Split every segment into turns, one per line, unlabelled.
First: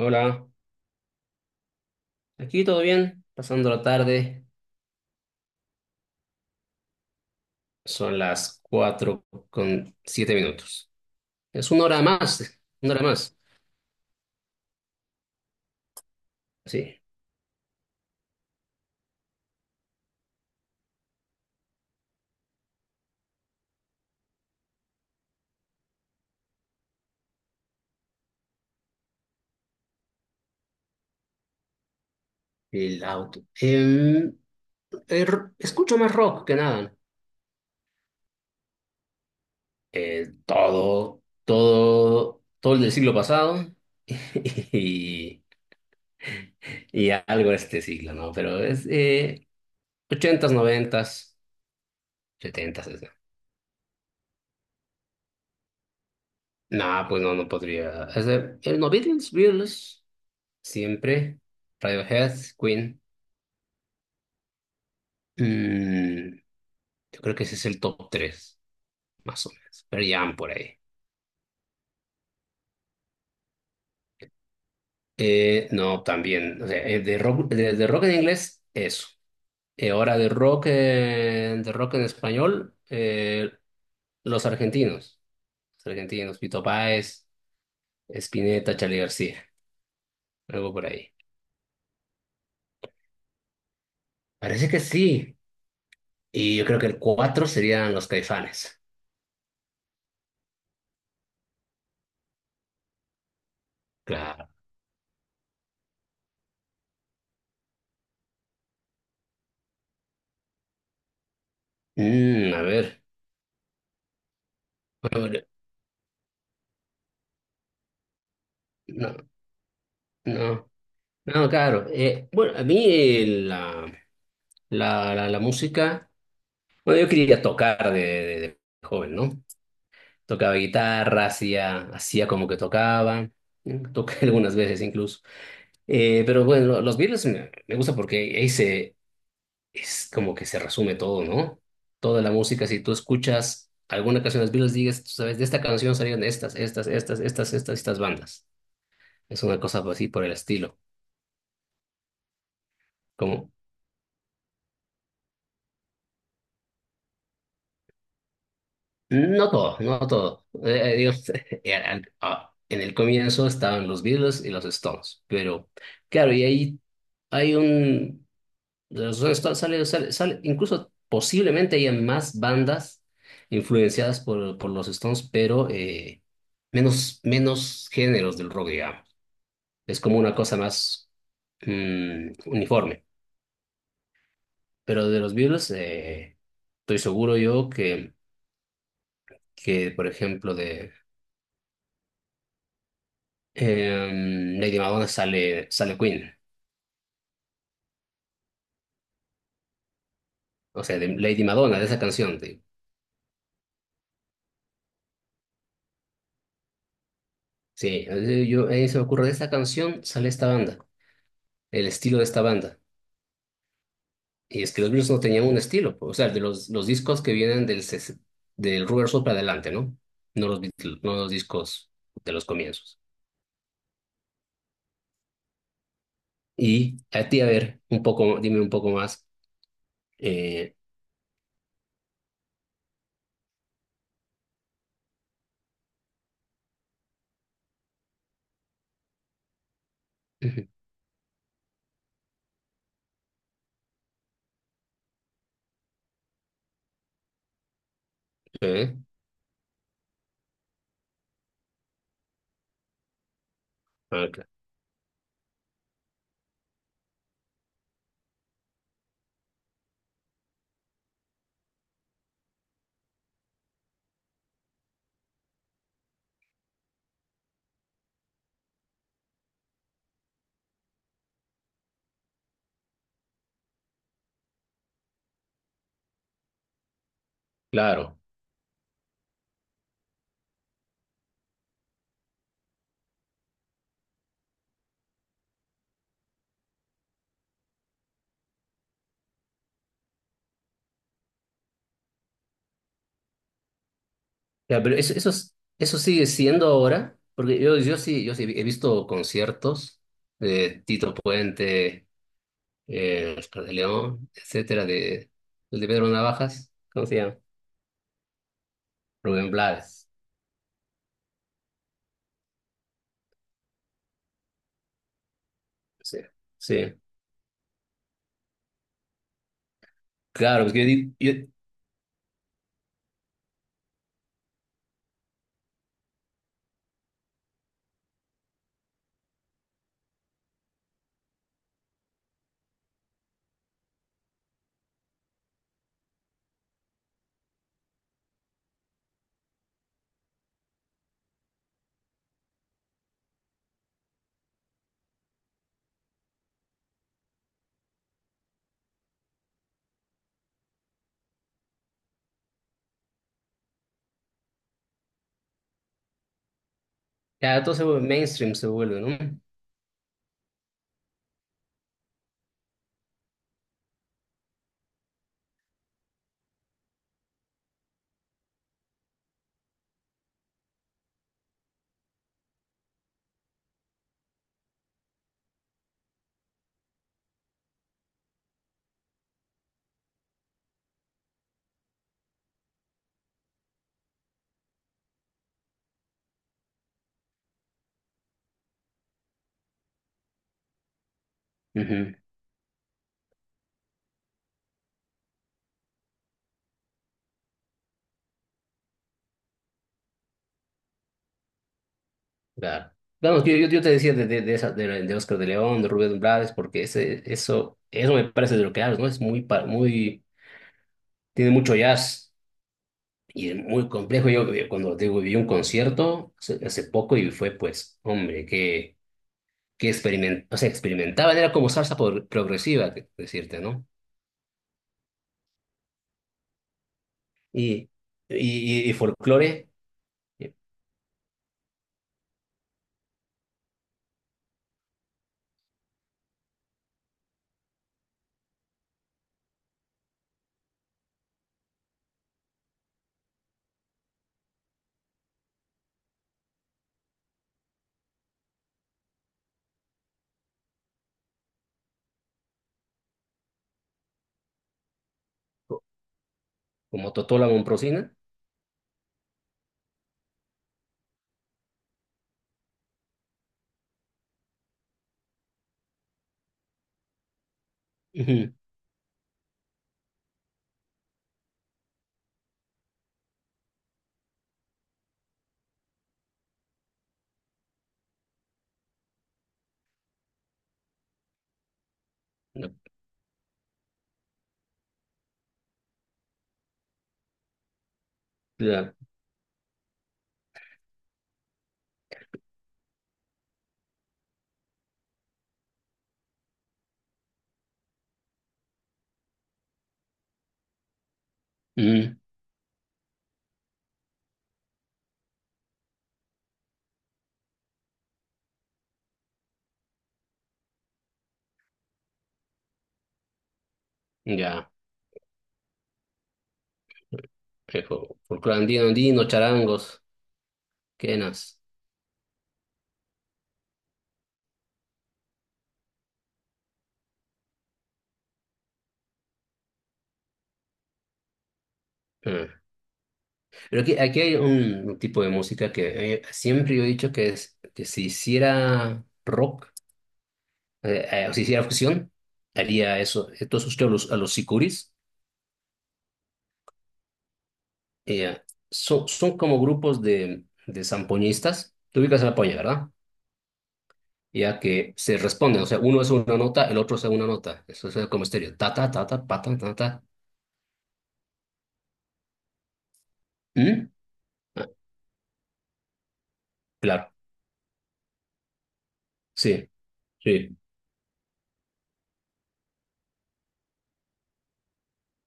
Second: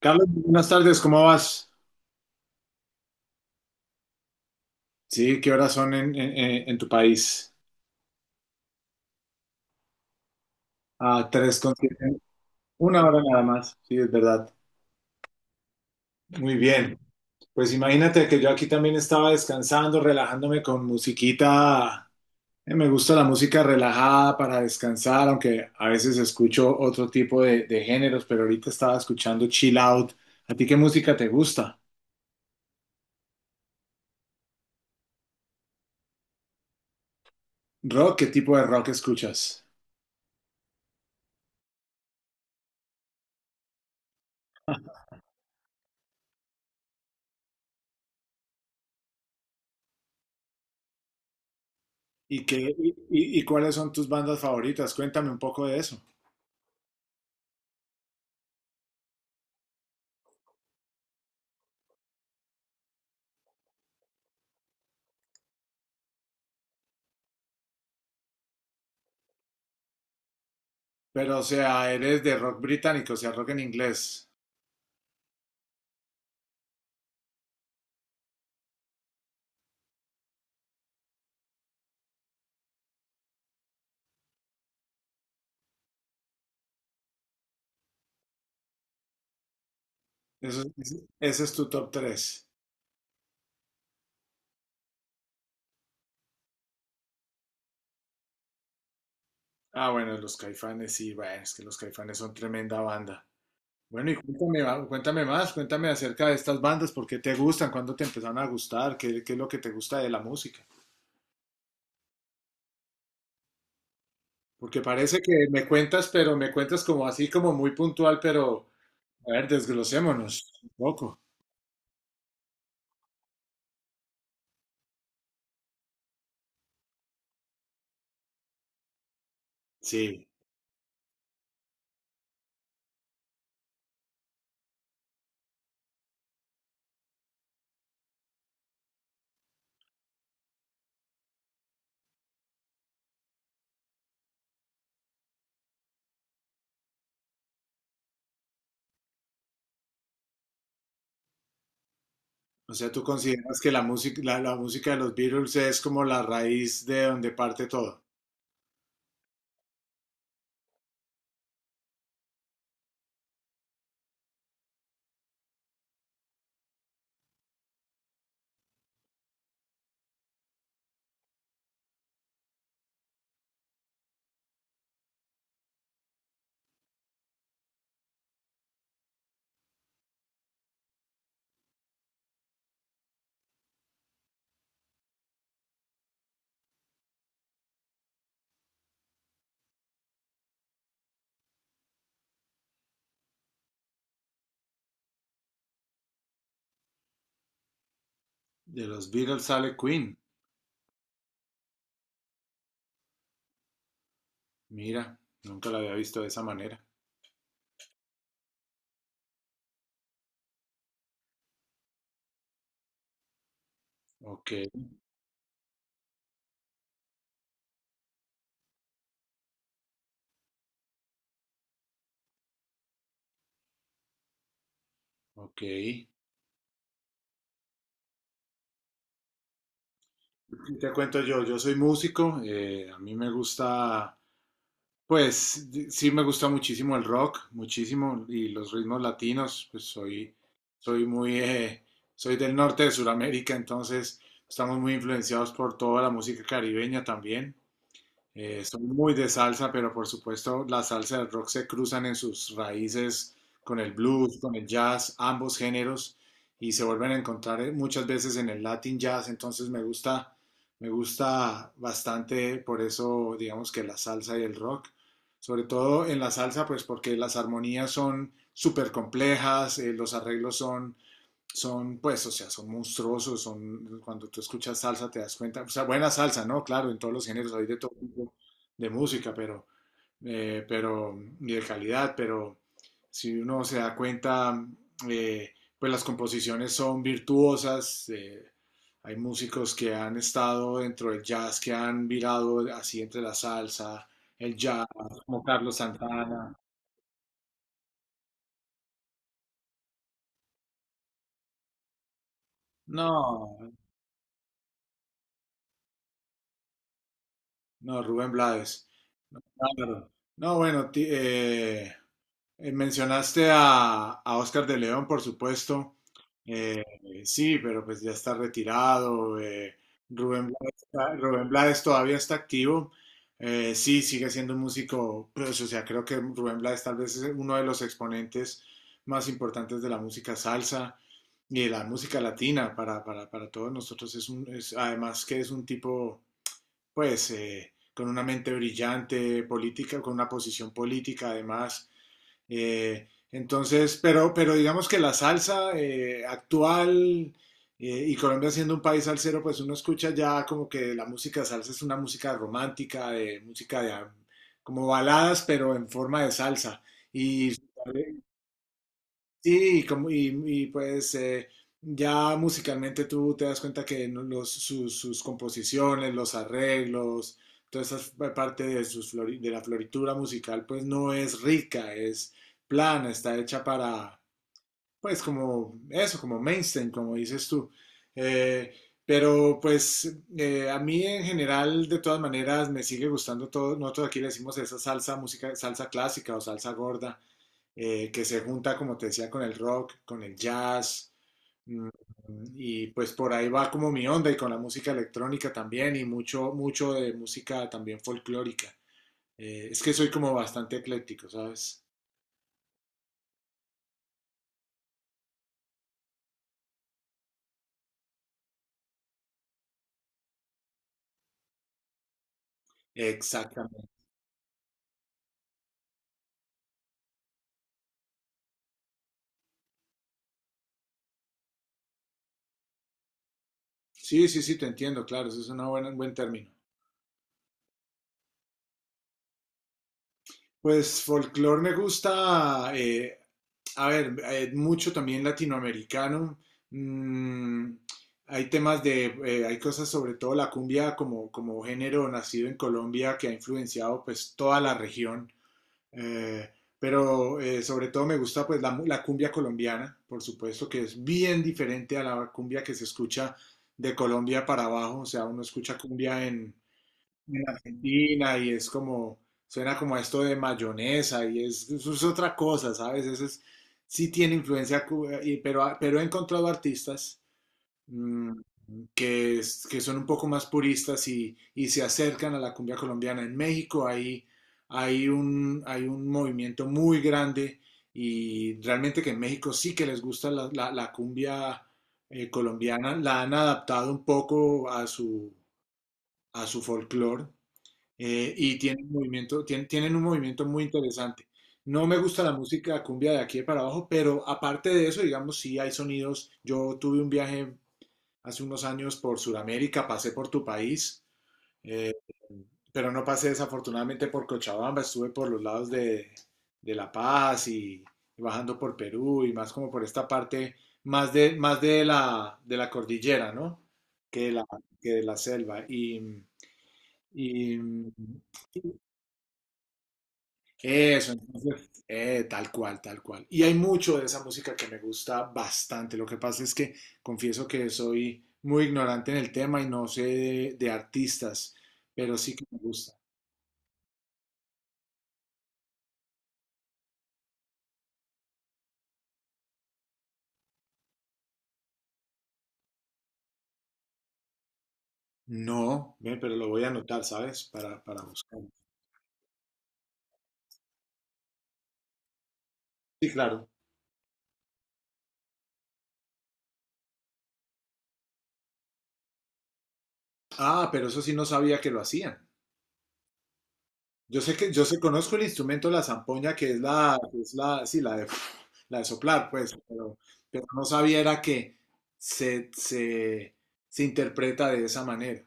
Carlos, buenas tardes, ¿cómo vas?
aquí todo bien, pasando la tarde,
Sí, ¿qué horas son en tu país?
son las cuatro con siete minutos.
Ah, tres
Es
con siete,
una hora
una hora
más,
nada más, sí, es verdad. Muy bien,
sí,
pues imagínate que yo aquí también estaba descansando, relajándome con musiquita. Me gusta la música relajada para descansar, aunque a veces escucho otro tipo de géneros, pero ahorita estaba escuchando chill out. ¿A ti qué música te gusta?
el auto. Escucho más rock que nada.
¿Rock? ¿Qué tipo de rock escuchas?
Todo, todo, todo el del siglo pasado y, y algo de este siglo, ¿no? Pero es 80s, 90s.
¿Y, qué, y
es-
y- y cuáles son tus bandas favoritas? Cuéntame un poco de eso.
no, pues no, no podría. ¿No, Beatles? Beatles siempre. Radiohead, Queen. Mm, yo creo que ese es el top tres, más o menos. Pero ya por ahí.
Pero, o sea, eres de rock británico, o sea, rock en inglés.
No, también. O sea, de rock, de rock en inglés, eso. Ahora de rock en español, los argentinos. Los argentinos, Pito Páez, Spinetta, Charly García.
Eso,
Algo por
ese
ahí.
ese es tu top 3.
Parece que sí. Y yo creo que el 4 serían los Caifanes.
Ah, bueno, los Caifanes, sí, bueno, es que los Caifanes son tremenda banda. Bueno, y
Claro.
cuéntame, cuéntame más, cuéntame acerca de estas bandas, por qué te gustan, cuándo te empezaron a gustar, qué es lo que te gusta de la música.
A ver.
Porque parece
Bueno,
que me cuentas, pero me cuentas como así, como muy puntual, pero
no,
a ver, desglosémonos un
no.
poco.
No, claro. Bueno, a mí la música, bueno, yo quería tocar de joven, ¿no?
Sí,
Tocaba guitarra, hacía, hacía como que tocaba, ¿eh? Toqué algunas veces incluso. Pero bueno, los Beatles me gusta porque es como que se resume todo, ¿no? Toda la música, si tú escuchas alguna canción de los Beatles, digas, tú sabes, de esta canción salieron estas, estas, estas, estas, estas, estas bandas. Es una cosa así por el estilo.
o sea, tú
Como,
consideras que la música, la música de los Beatles es como la raíz de donde parte todo.
No todo, no todo. Digo, ah, en el comienzo estaban los Beatles y los Stones, pero claro. Y ahí hay un... De Los Stones sale incluso posiblemente haya más bandas influenciadas por los Stones, pero menos, menos géneros del rock, digamos. Es como una cosa más uniforme. Pero de los Beatles, estoy seguro yo que, por ejemplo, de... Lady Madonna sale Queen.
De los Beatles sale Queen.
O sea, de Lady Madonna, de esa canción, te digo.
Mira, nunca la había visto de esa manera.
Sí, a mí se me ocurre, de esta canción sale esta banda, el estilo de esta banda.
Ok,
Y es que los Beatles no tenían un estilo, pues, o sea, de los discos que vienen del Rubber Soul para adelante, ¿no? No los discos de los comienzos.
ok. ¿Qué
Y a ti, a ver, un poco, dime un poco más. Eh,
Te cuento yo, soy músico, a mí me gusta, pues sí me gusta muchísimo el rock, muchísimo, y los ritmos latinos, pues
Ujú.
soy muy, eh, soy del norte de Sudamérica, entonces estamos muy influenciados por toda la música caribeña también. Soy
¿Eh?
muy de salsa, pero por supuesto la salsa y el rock se cruzan en sus raíces con el
Ah,
blues, con el jazz, ambos géneros, y se vuelven a encontrar muchas veces en el Latin jazz, entonces me gusta bastante por eso, digamos que la salsa y el rock, sobre todo en la salsa, pues porque las armonías son súper complejas, los arreglos son, pues, o sea, son monstruosos, son, cuando tú escuchas salsa te das cuenta, o sea, buena salsa, ¿no? Claro, en todos los géneros hay de todo
claro.
tipo de música, pero, y de calidad, pero si uno se da cuenta, eh, pues las composiciones son virtuosas, hay músicos que han estado dentro del jazz, que han virado así entre la salsa, el
Ya,
jazz,
pero eso, eso,
como
es-
Carlos
eso sigue
Santana.
siendo ahora, porque yo sí, yo sí he visto conciertos de Tito Puente,
No,
Oscar de León, etcétera, de, el de Pedro Navajas, ¿cómo se llama?
no, Rubén Blades. No,
Rubén Blades.
claro. No, bueno, mencionaste a Oscar de León, por supuesto.
Sí,
Eh,
sí.
sí, pero pues ya está retirado. Rubén
Claro, porque
Blades, Rubén Blades todavía está activo. Sí, sigue siendo un músico, pues, o sea, creo que Rubén Blades tal vez es uno de los exponentes más importantes de la música salsa y de la música latina para todos nosotros. Es un, es, además que es un tipo pues con una mente brillante política, con una posición política además. Entonces, pero digamos que la salsa actual y Colombia siendo un país salsero, pues uno escucha ya como que la música salsa es una música romántica, de música de como baladas, pero en forma de salsa. Y
ya todo se vuelve mainstream, se vuelve, ¿no?
sí, y como, pues ya musicalmente tú te das cuenta que los, sus composiciones, los arreglos, toda esa parte de la floritura musical, pues no es rica, es plana, está hecha para, pues como eso, como mainstream, como dices tú. Eh, pero pues a mí en general, de todas maneras, me sigue gustando todo. Nosotros aquí le decimos esa salsa música, salsa clásica o salsa gorda que se junta, como te decía, con el rock, con el jazz, mm,
Ujú,
y pues por ahí va como mi onda y con la música electrónica también y mucho, mucho de música también folclórica. Es que soy como bastante ecléctico, ¿sabes?
claro. Vamos, yo te decía de Oscar de León, de Rubén Blades, porque eso me parece de lo que hablas, ¿no? Es muy, muy, tiene mucho jazz. Y es
Exactamente.
muy complejo, cuando te digo, vi un concierto hace poco y fue, pues, hombre, o sea, experimentaban, era como salsa progresiva, decirte, ¿no?
Sí, sí, sí, te entiendo, claro, eso es una un buen término.
Y, y folclore, eh,
Pues folclore me gusta, a ver, mucho también latinoamericano. Mm, Hay temas hay cosas sobre todo la cumbia como género nacido en Colombia que ha influenciado pues toda la región. Eh, pero sobre todo me gusta pues la cumbia colombiana, por supuesto, que es bien diferente a la cumbia que se escucha de Colombia para abajo. O sea, uno escucha cumbia
como Totola
en
Momprosina.
Argentina y es como, suena como a esto de mayonesa eso es otra cosa, ¿sabes? Eso es, sí tiene influencia, pero he encontrado artistas mm,
Ujú.
que son un poco más puristas y se acercan a la cumbia colombiana. En México hay un movimiento muy grande y realmente que en México sí que les gusta la cumbia
No,
colombiana, la han adaptado un poco a su folclore y tienen
ya,
movimiento, tienen un movimiento muy interesante. No me gusta la música cumbia de aquí de para abajo, pero aparte de eso, digamos, sí hay sonidos. Yo tuve un viaje hace unos años por Sudamérica, pasé por tu país, eh,
ujú,
pero no pasé desafortunadamente por Cochabamba, estuve por los lados de La Paz y bajando por Perú y más como por esta parte más de la cordillera, ¿no? Que de la,
ya,
que de la selva. Y
folclore andino, andino, charangos,
Eso,
quenas.
entonces, tal cual, tal cual. Y hay mucho de esa música que me gusta bastante. Lo que pasa es que confieso que soy muy ignorante en el tema y no sé de artistas, pero sí que me
Ah.
gusta.
Pero aquí hay un tipo de música que, siempre yo he dicho que, que se hiciera rock. Si hiciera fusión, haría eso. Entonces usted a los sicuris,
No, ve, pero lo voy a anotar, ¿sabes? Para
eh,
buscarlo.
son como grupos de zampoñistas. Tú ubicas a la poña, ¿verdad?
Sí, claro.
Ya que se responden, o sea, uno es una nota, el otro es una nota. Eso es como estéreo. Ta, ta, ta, ta, pa, ta, ta, ta.
Ah, pero eso sí no sabía que lo hacían.
¿Mm?
Yo
Ah,
sé, conozco el instrumento, la zampoña, que es la,
claro,
que es la, sí, la de, la de soplar, pues,
sí,
pero
sí.
no sabía era que se, se, se interpreta de esa manera.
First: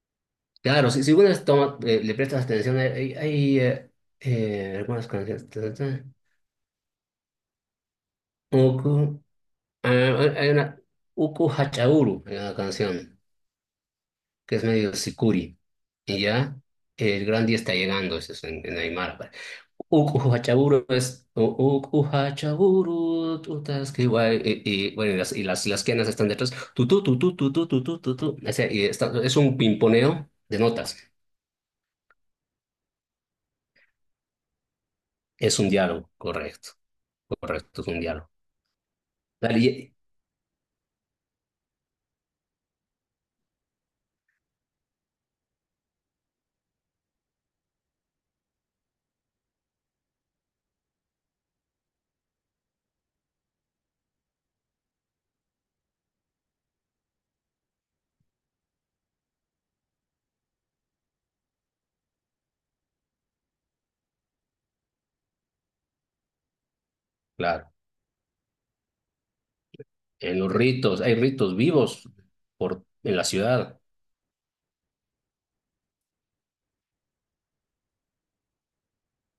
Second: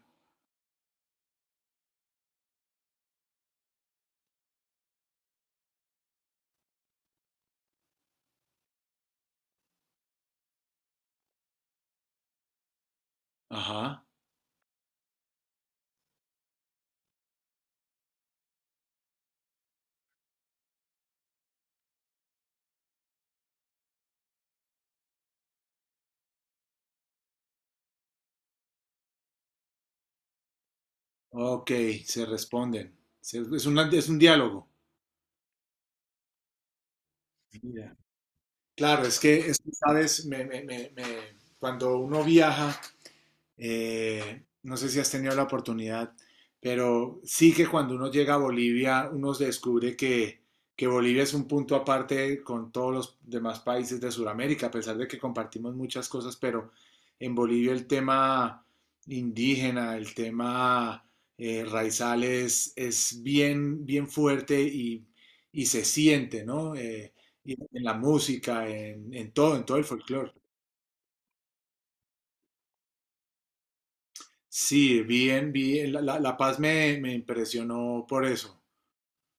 Claro, si uno le prestas atención, hay algunas canciones. Ta, ta, ta. Uku, ah, hay una, Uku Hachauru, hay una canción.
Ajá.
Que es medio sicuri, y ya el gran día está llegando, eso es en Aymara. Uk Ujachaburu, tutas que guay, bueno, las quenas están detrás, tu tu tu tu tu tu tu tu tu, tu. O sea, es un pimponeo de notas,
Ok, se responden. Es un diálogo.
es un diálogo, correcto, correcto, es
Mira.
un diálogo.
Claro, es que, es
Dale,
que, sabes, cuando uno viaja, no sé si has tenido la oportunidad, pero sí que cuando uno llega a Bolivia, uno descubre que Bolivia es un punto aparte con todos los demás países de Sudamérica, a pesar de que compartimos muchas cosas, pero en Bolivia el tema indígena, el tema raizales es bien, bien fuerte y se siente, ¿no? Y
claro,
en la música, en todo el folclore.
en los ritos, hay ritos vivos en la ciudad.
Sí, bien, bien. La Paz me impresionó por eso.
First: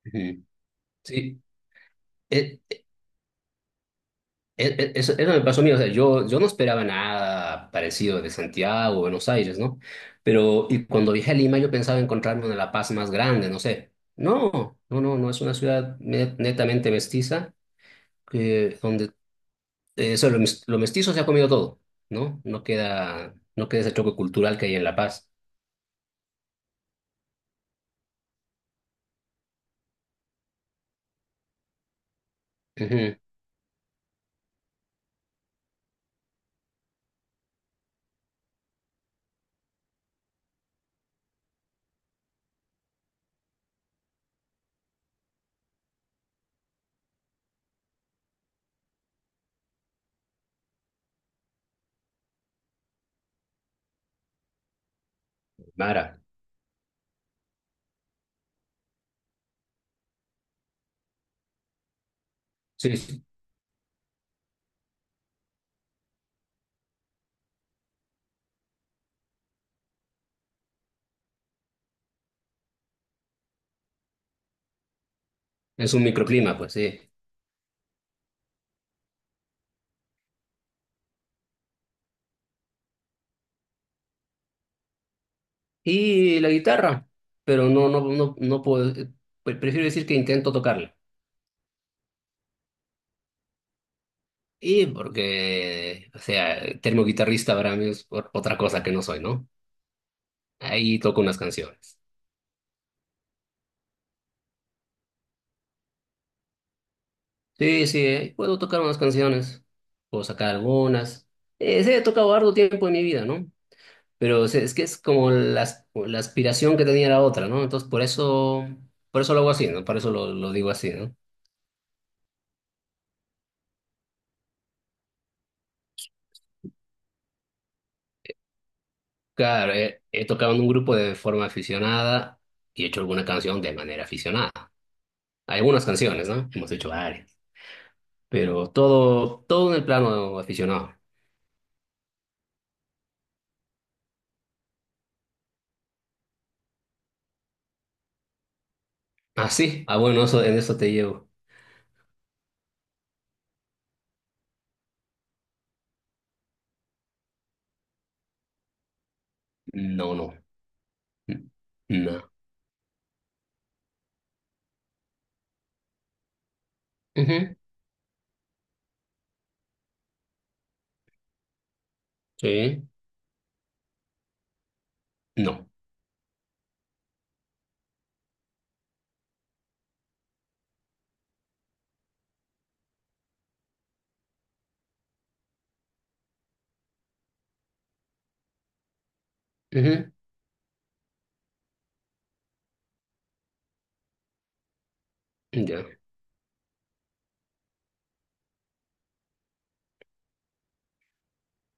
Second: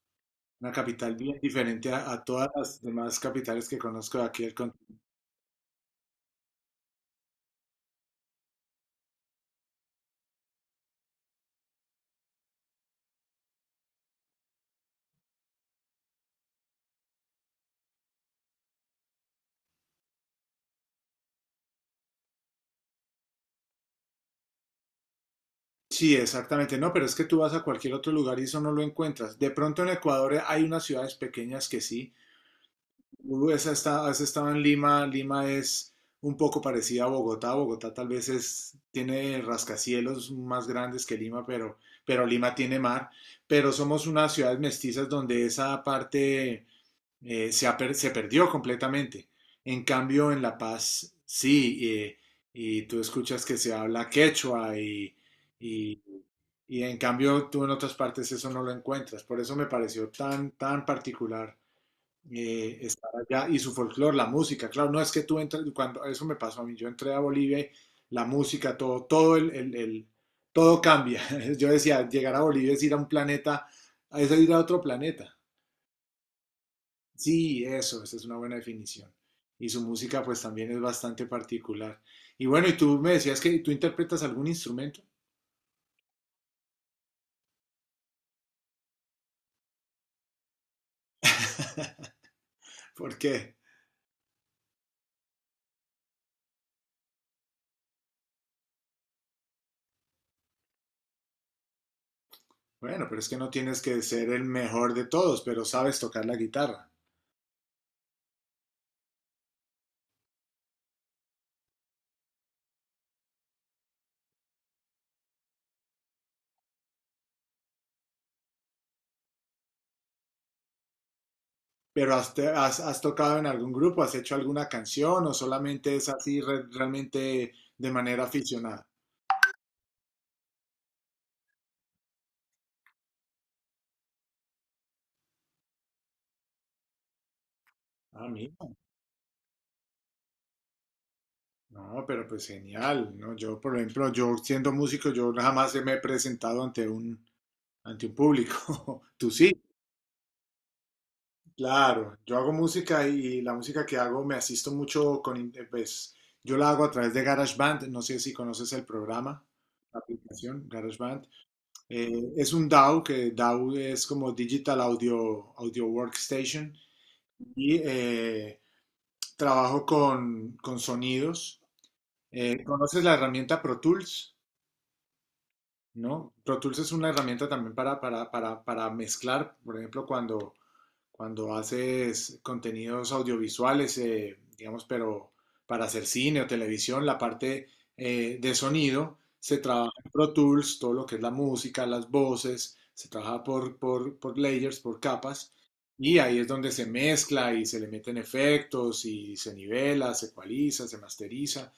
Ujú.
Una capital bien
Sí,
diferente a todas
eh,
las demás capitales que conozco de aquí del continente.
eso, eso me pasó a mí, o sea, yo no esperaba nada parecido de Santiago o Buenos Aires, ¿no? Pero y cuando viajé a Lima yo pensaba encontrarme una La Paz más grande, no sé. No, no, no, no es una ciudad netamente mestiza, donde lo mestizo se ha comido todo, ¿no? No queda, no queda ese choque cultural que hay en La Paz.
Sí, exactamente. No, pero es que tú vas a cualquier otro lugar y eso no lo encuentras. De pronto en Ecuador hay unas ciudades pequeñas que sí.
Ujú,
Tú has has estado en Lima. Lima es un poco parecida a Bogotá. Bogotá tal vez tiene rascacielos más grandes que Lima, pero Lima tiene mar. Pero somos unas ciudades mestizas donde esa parte se perdió completamente. En cambio, en La Paz, sí, y tú escuchas que se habla quechua y-
Mara,
y en cambio tú en otras partes eso no lo encuentras. Por eso me pareció tan, tan particular
sí,
estar
sí,
allá y su folclore, la música. Claro, no es que tú entres, cuando eso me pasó a mí, yo entré a Bolivia y la música, todo, todo todo cambia. Yo decía, llegar a Bolivia es ir a un planeta, es ir a otro planeta.
es un microclima, pues sí.
Sí, eso, esa es una buena definición. Y su música pues también es bastante particular. Y bueno, y tú me decías que tú interpretas algún instrumento.
Y la guitarra, pero no, no, no, no puedo, prefiero decir que intento tocarla.
¿Por qué?
Y porque, o sea, termo guitarrista para mí es otra cosa que no soy, ¿no? Ahí toco unas canciones.
Bueno, pero es que no tienes que ser el mejor de todos, pero sabes tocar la guitarra.
Sí, sí, puedo tocar unas canciones, puedo sacar algunas. Sí, he tocado harto tiempo en mi vida, ¿no? Pero o sea, es que es como la aspiración que tenía la otra, ¿no? Entonces, por eso lo hago así, ¿no? Por eso lo digo así, ¿no?
¿Pero has tocado en algún grupo? ¿Has hecho alguna canción o solamente es así realmente de manera aficionada?
Claro, he tocado en un grupo de forma aficionada y he hecho alguna canción de manera aficionada. Algunas canciones, ¿no? Hemos hecho varias.
Ah, mira.
Pero todo, todo en el plano aficionado.
No, pero pues genial, ¿no? Yo, por ejemplo, yo siendo músico, yo jamás me he presentado ante un público. ¿Tú
Ah,
sí?
sí. Ah, bueno, eso, en eso te llevo.
Claro, yo hago música y la música que hago me asisto mucho pues yo la hago a través de GarageBand, no sé si conoces el programa, la
No, no.
aplicación GarageBand.
No.
Es un DAW, que DAW es como Digital Audio, Audio Workstation
Ujú.
y trabajo con sonidos.
Sí.
¿Conoces la herramienta Pro Tools?
No.
¿No? Pro Tools es una herramienta también para mezclar, por ejemplo, cuando haces contenidos audiovisuales, digamos, pero para hacer cine o televisión, la parte de sonido se trabaja en
Ujú.
Pro Tools, todo lo que es la música, las voces, se trabaja por layers, por capas,
Ya.
y ahí es donde se mezcla y se le meten efectos y se nivela, se ecualiza, se masteriza.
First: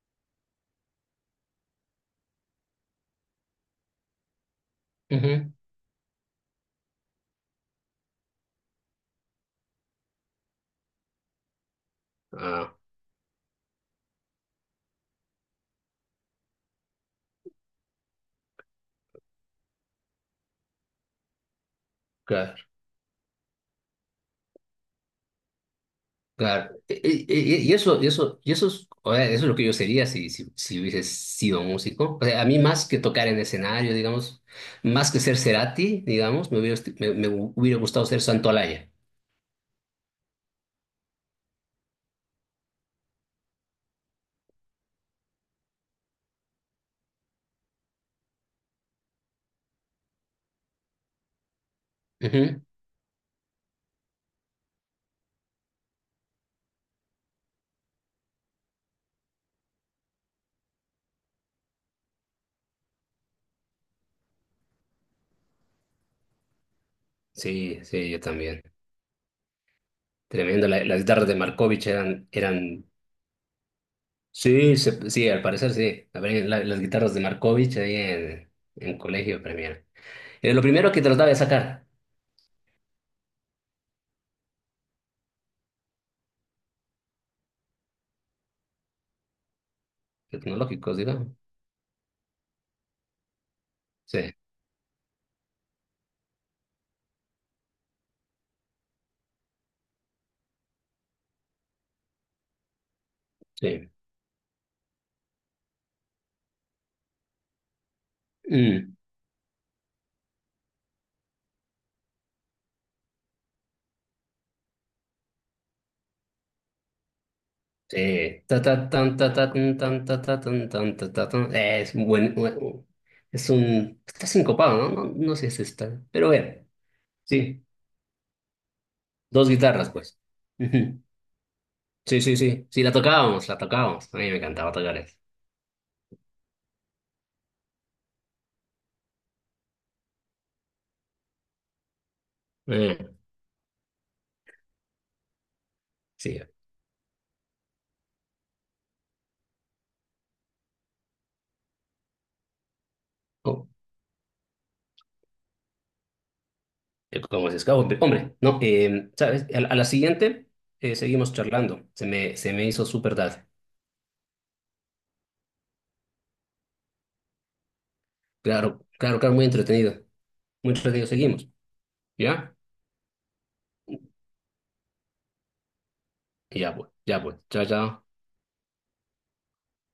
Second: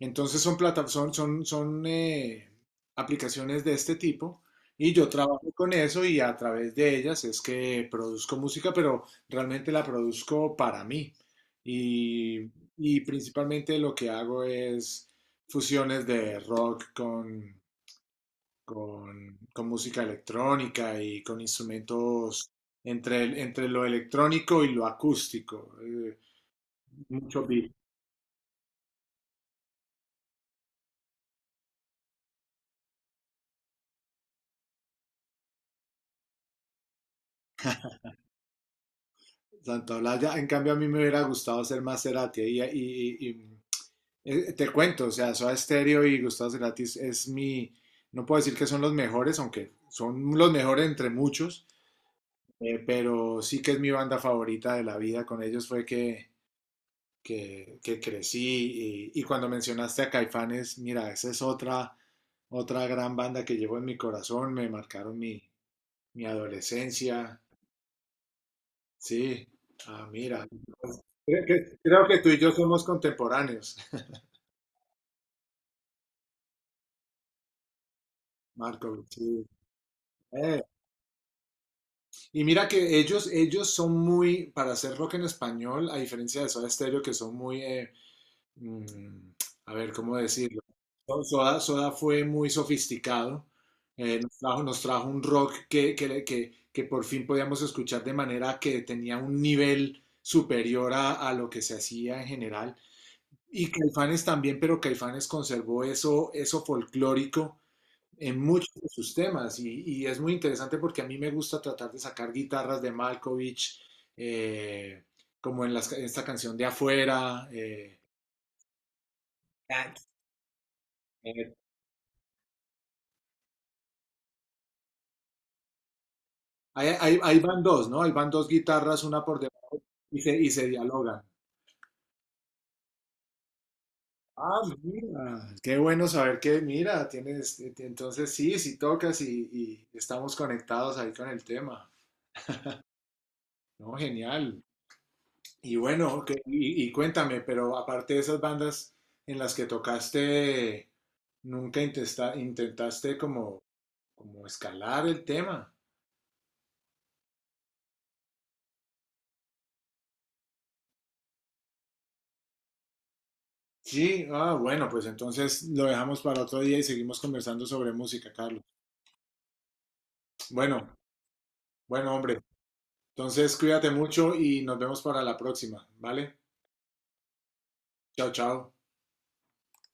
Entonces son plata- son, son, son aplicaciones de este tipo y yo trabajo
Ujú.
con eso y a través de ellas es que produzco música, pero realmente la produzco para mí. Y,
Ah,
y principalmente lo que hago es fusiones de rock con música electrónica y con instrumentos
claro.
entre lo electrónico y lo acústico.
Claro.
Mucho beat.
Y eso es, o sea, eso es lo que yo sería si hubiese sido músico. O sea, a mí más que tocar en escenario, digamos, más que ser Cerati, digamos, me hubiera gustado ser Santolaya.
Santa En cambio a mí me hubiera gustado ser más Cerati te cuento, o sea, Soda Stereo y Gustavo Cerati no puedo decir que son los mejores, aunque son los mejores entre muchos,
Ujú.
pero sí que es mi banda favorita de la vida, con ellos fue que crecí y cuando mencionaste a Caifanes, mira, esa es otra gran banda que llevo en mi corazón, me marcaron mi adolescencia.
Sí, sí, yo también.
Sí, ah, mira.
Tremendo. Las guitarras de
Creo que,
Markovich
creo que
eran,
tú y yo somos
eran
contemporáneos,
Sí, sí, al parecer sí. A ver, las guitarras de Markovich ahí en
Marco.
colegio
Sí.
premier. Lo
Eh,
primero que trataba de sacar,
Y mira que ellos son muy, para hacer rock en español, a diferencia de Soda Stereo, que son muy, mm, a ver, ¿cómo decirlo?
tecnológicos,
So-
digamos.
Soda, Soda fue muy sofisticado.
Sí,
Nos trajo, un rock que por fin podíamos escuchar de manera que tenía un nivel superior a lo que se hacía en general. Y
sí.
Caifanes también, pero Caifanes conservó eso folclórico en muchos de
Mm,
sus temas y es muy interesante porque a mí me gusta tratar de sacar guitarras de Malkovich, eh, como en esta canción de Afuera.
sí. Ta, ta, tan, tan, ta, ta, tan, tan, ta, ta, tan. Es un buen- está sincopado, ¿no? No, no sé si está, pero bueno,
Ahí van
sí,
dos, ¿no? Ahí van dos guitarras, una por
dos
debajo
guitarras, pues.
y se
Ujú.
dialogan.
Sí, sí, sí, sí, la tocábamos, la tocábamos. A mí me
Ah,
encantaba tocar eso.
mira, qué bueno saber que, mira, tienes, entonces sí, sí tocas y estamos conectados ahí con el tema,
Eh,
¿no? Genial. Y bueno, ok,
sí.
y cuéntame, pero aparte de esas bandas en las que tocaste, nunca intentaste como,
Oh.
como escalar el tema.
Como se escapa, hombre, no, ¿sabes? A la siguiente, seguimos charlando. Se me hizo súper tarde.
Sí, ah, bueno, pues entonces lo dejamos para otro día y seguimos conversando sobre música, Carlos.
Claro, claro, claro, muy entretenido. Muy
Bueno,
entretenido, seguimos.
bueno, hombre,
¿Ya?
entonces cuídate mucho y nos vemos para la próxima, ¿vale?
Ya pues, ya pues. Chao, chao.
Chao, chao.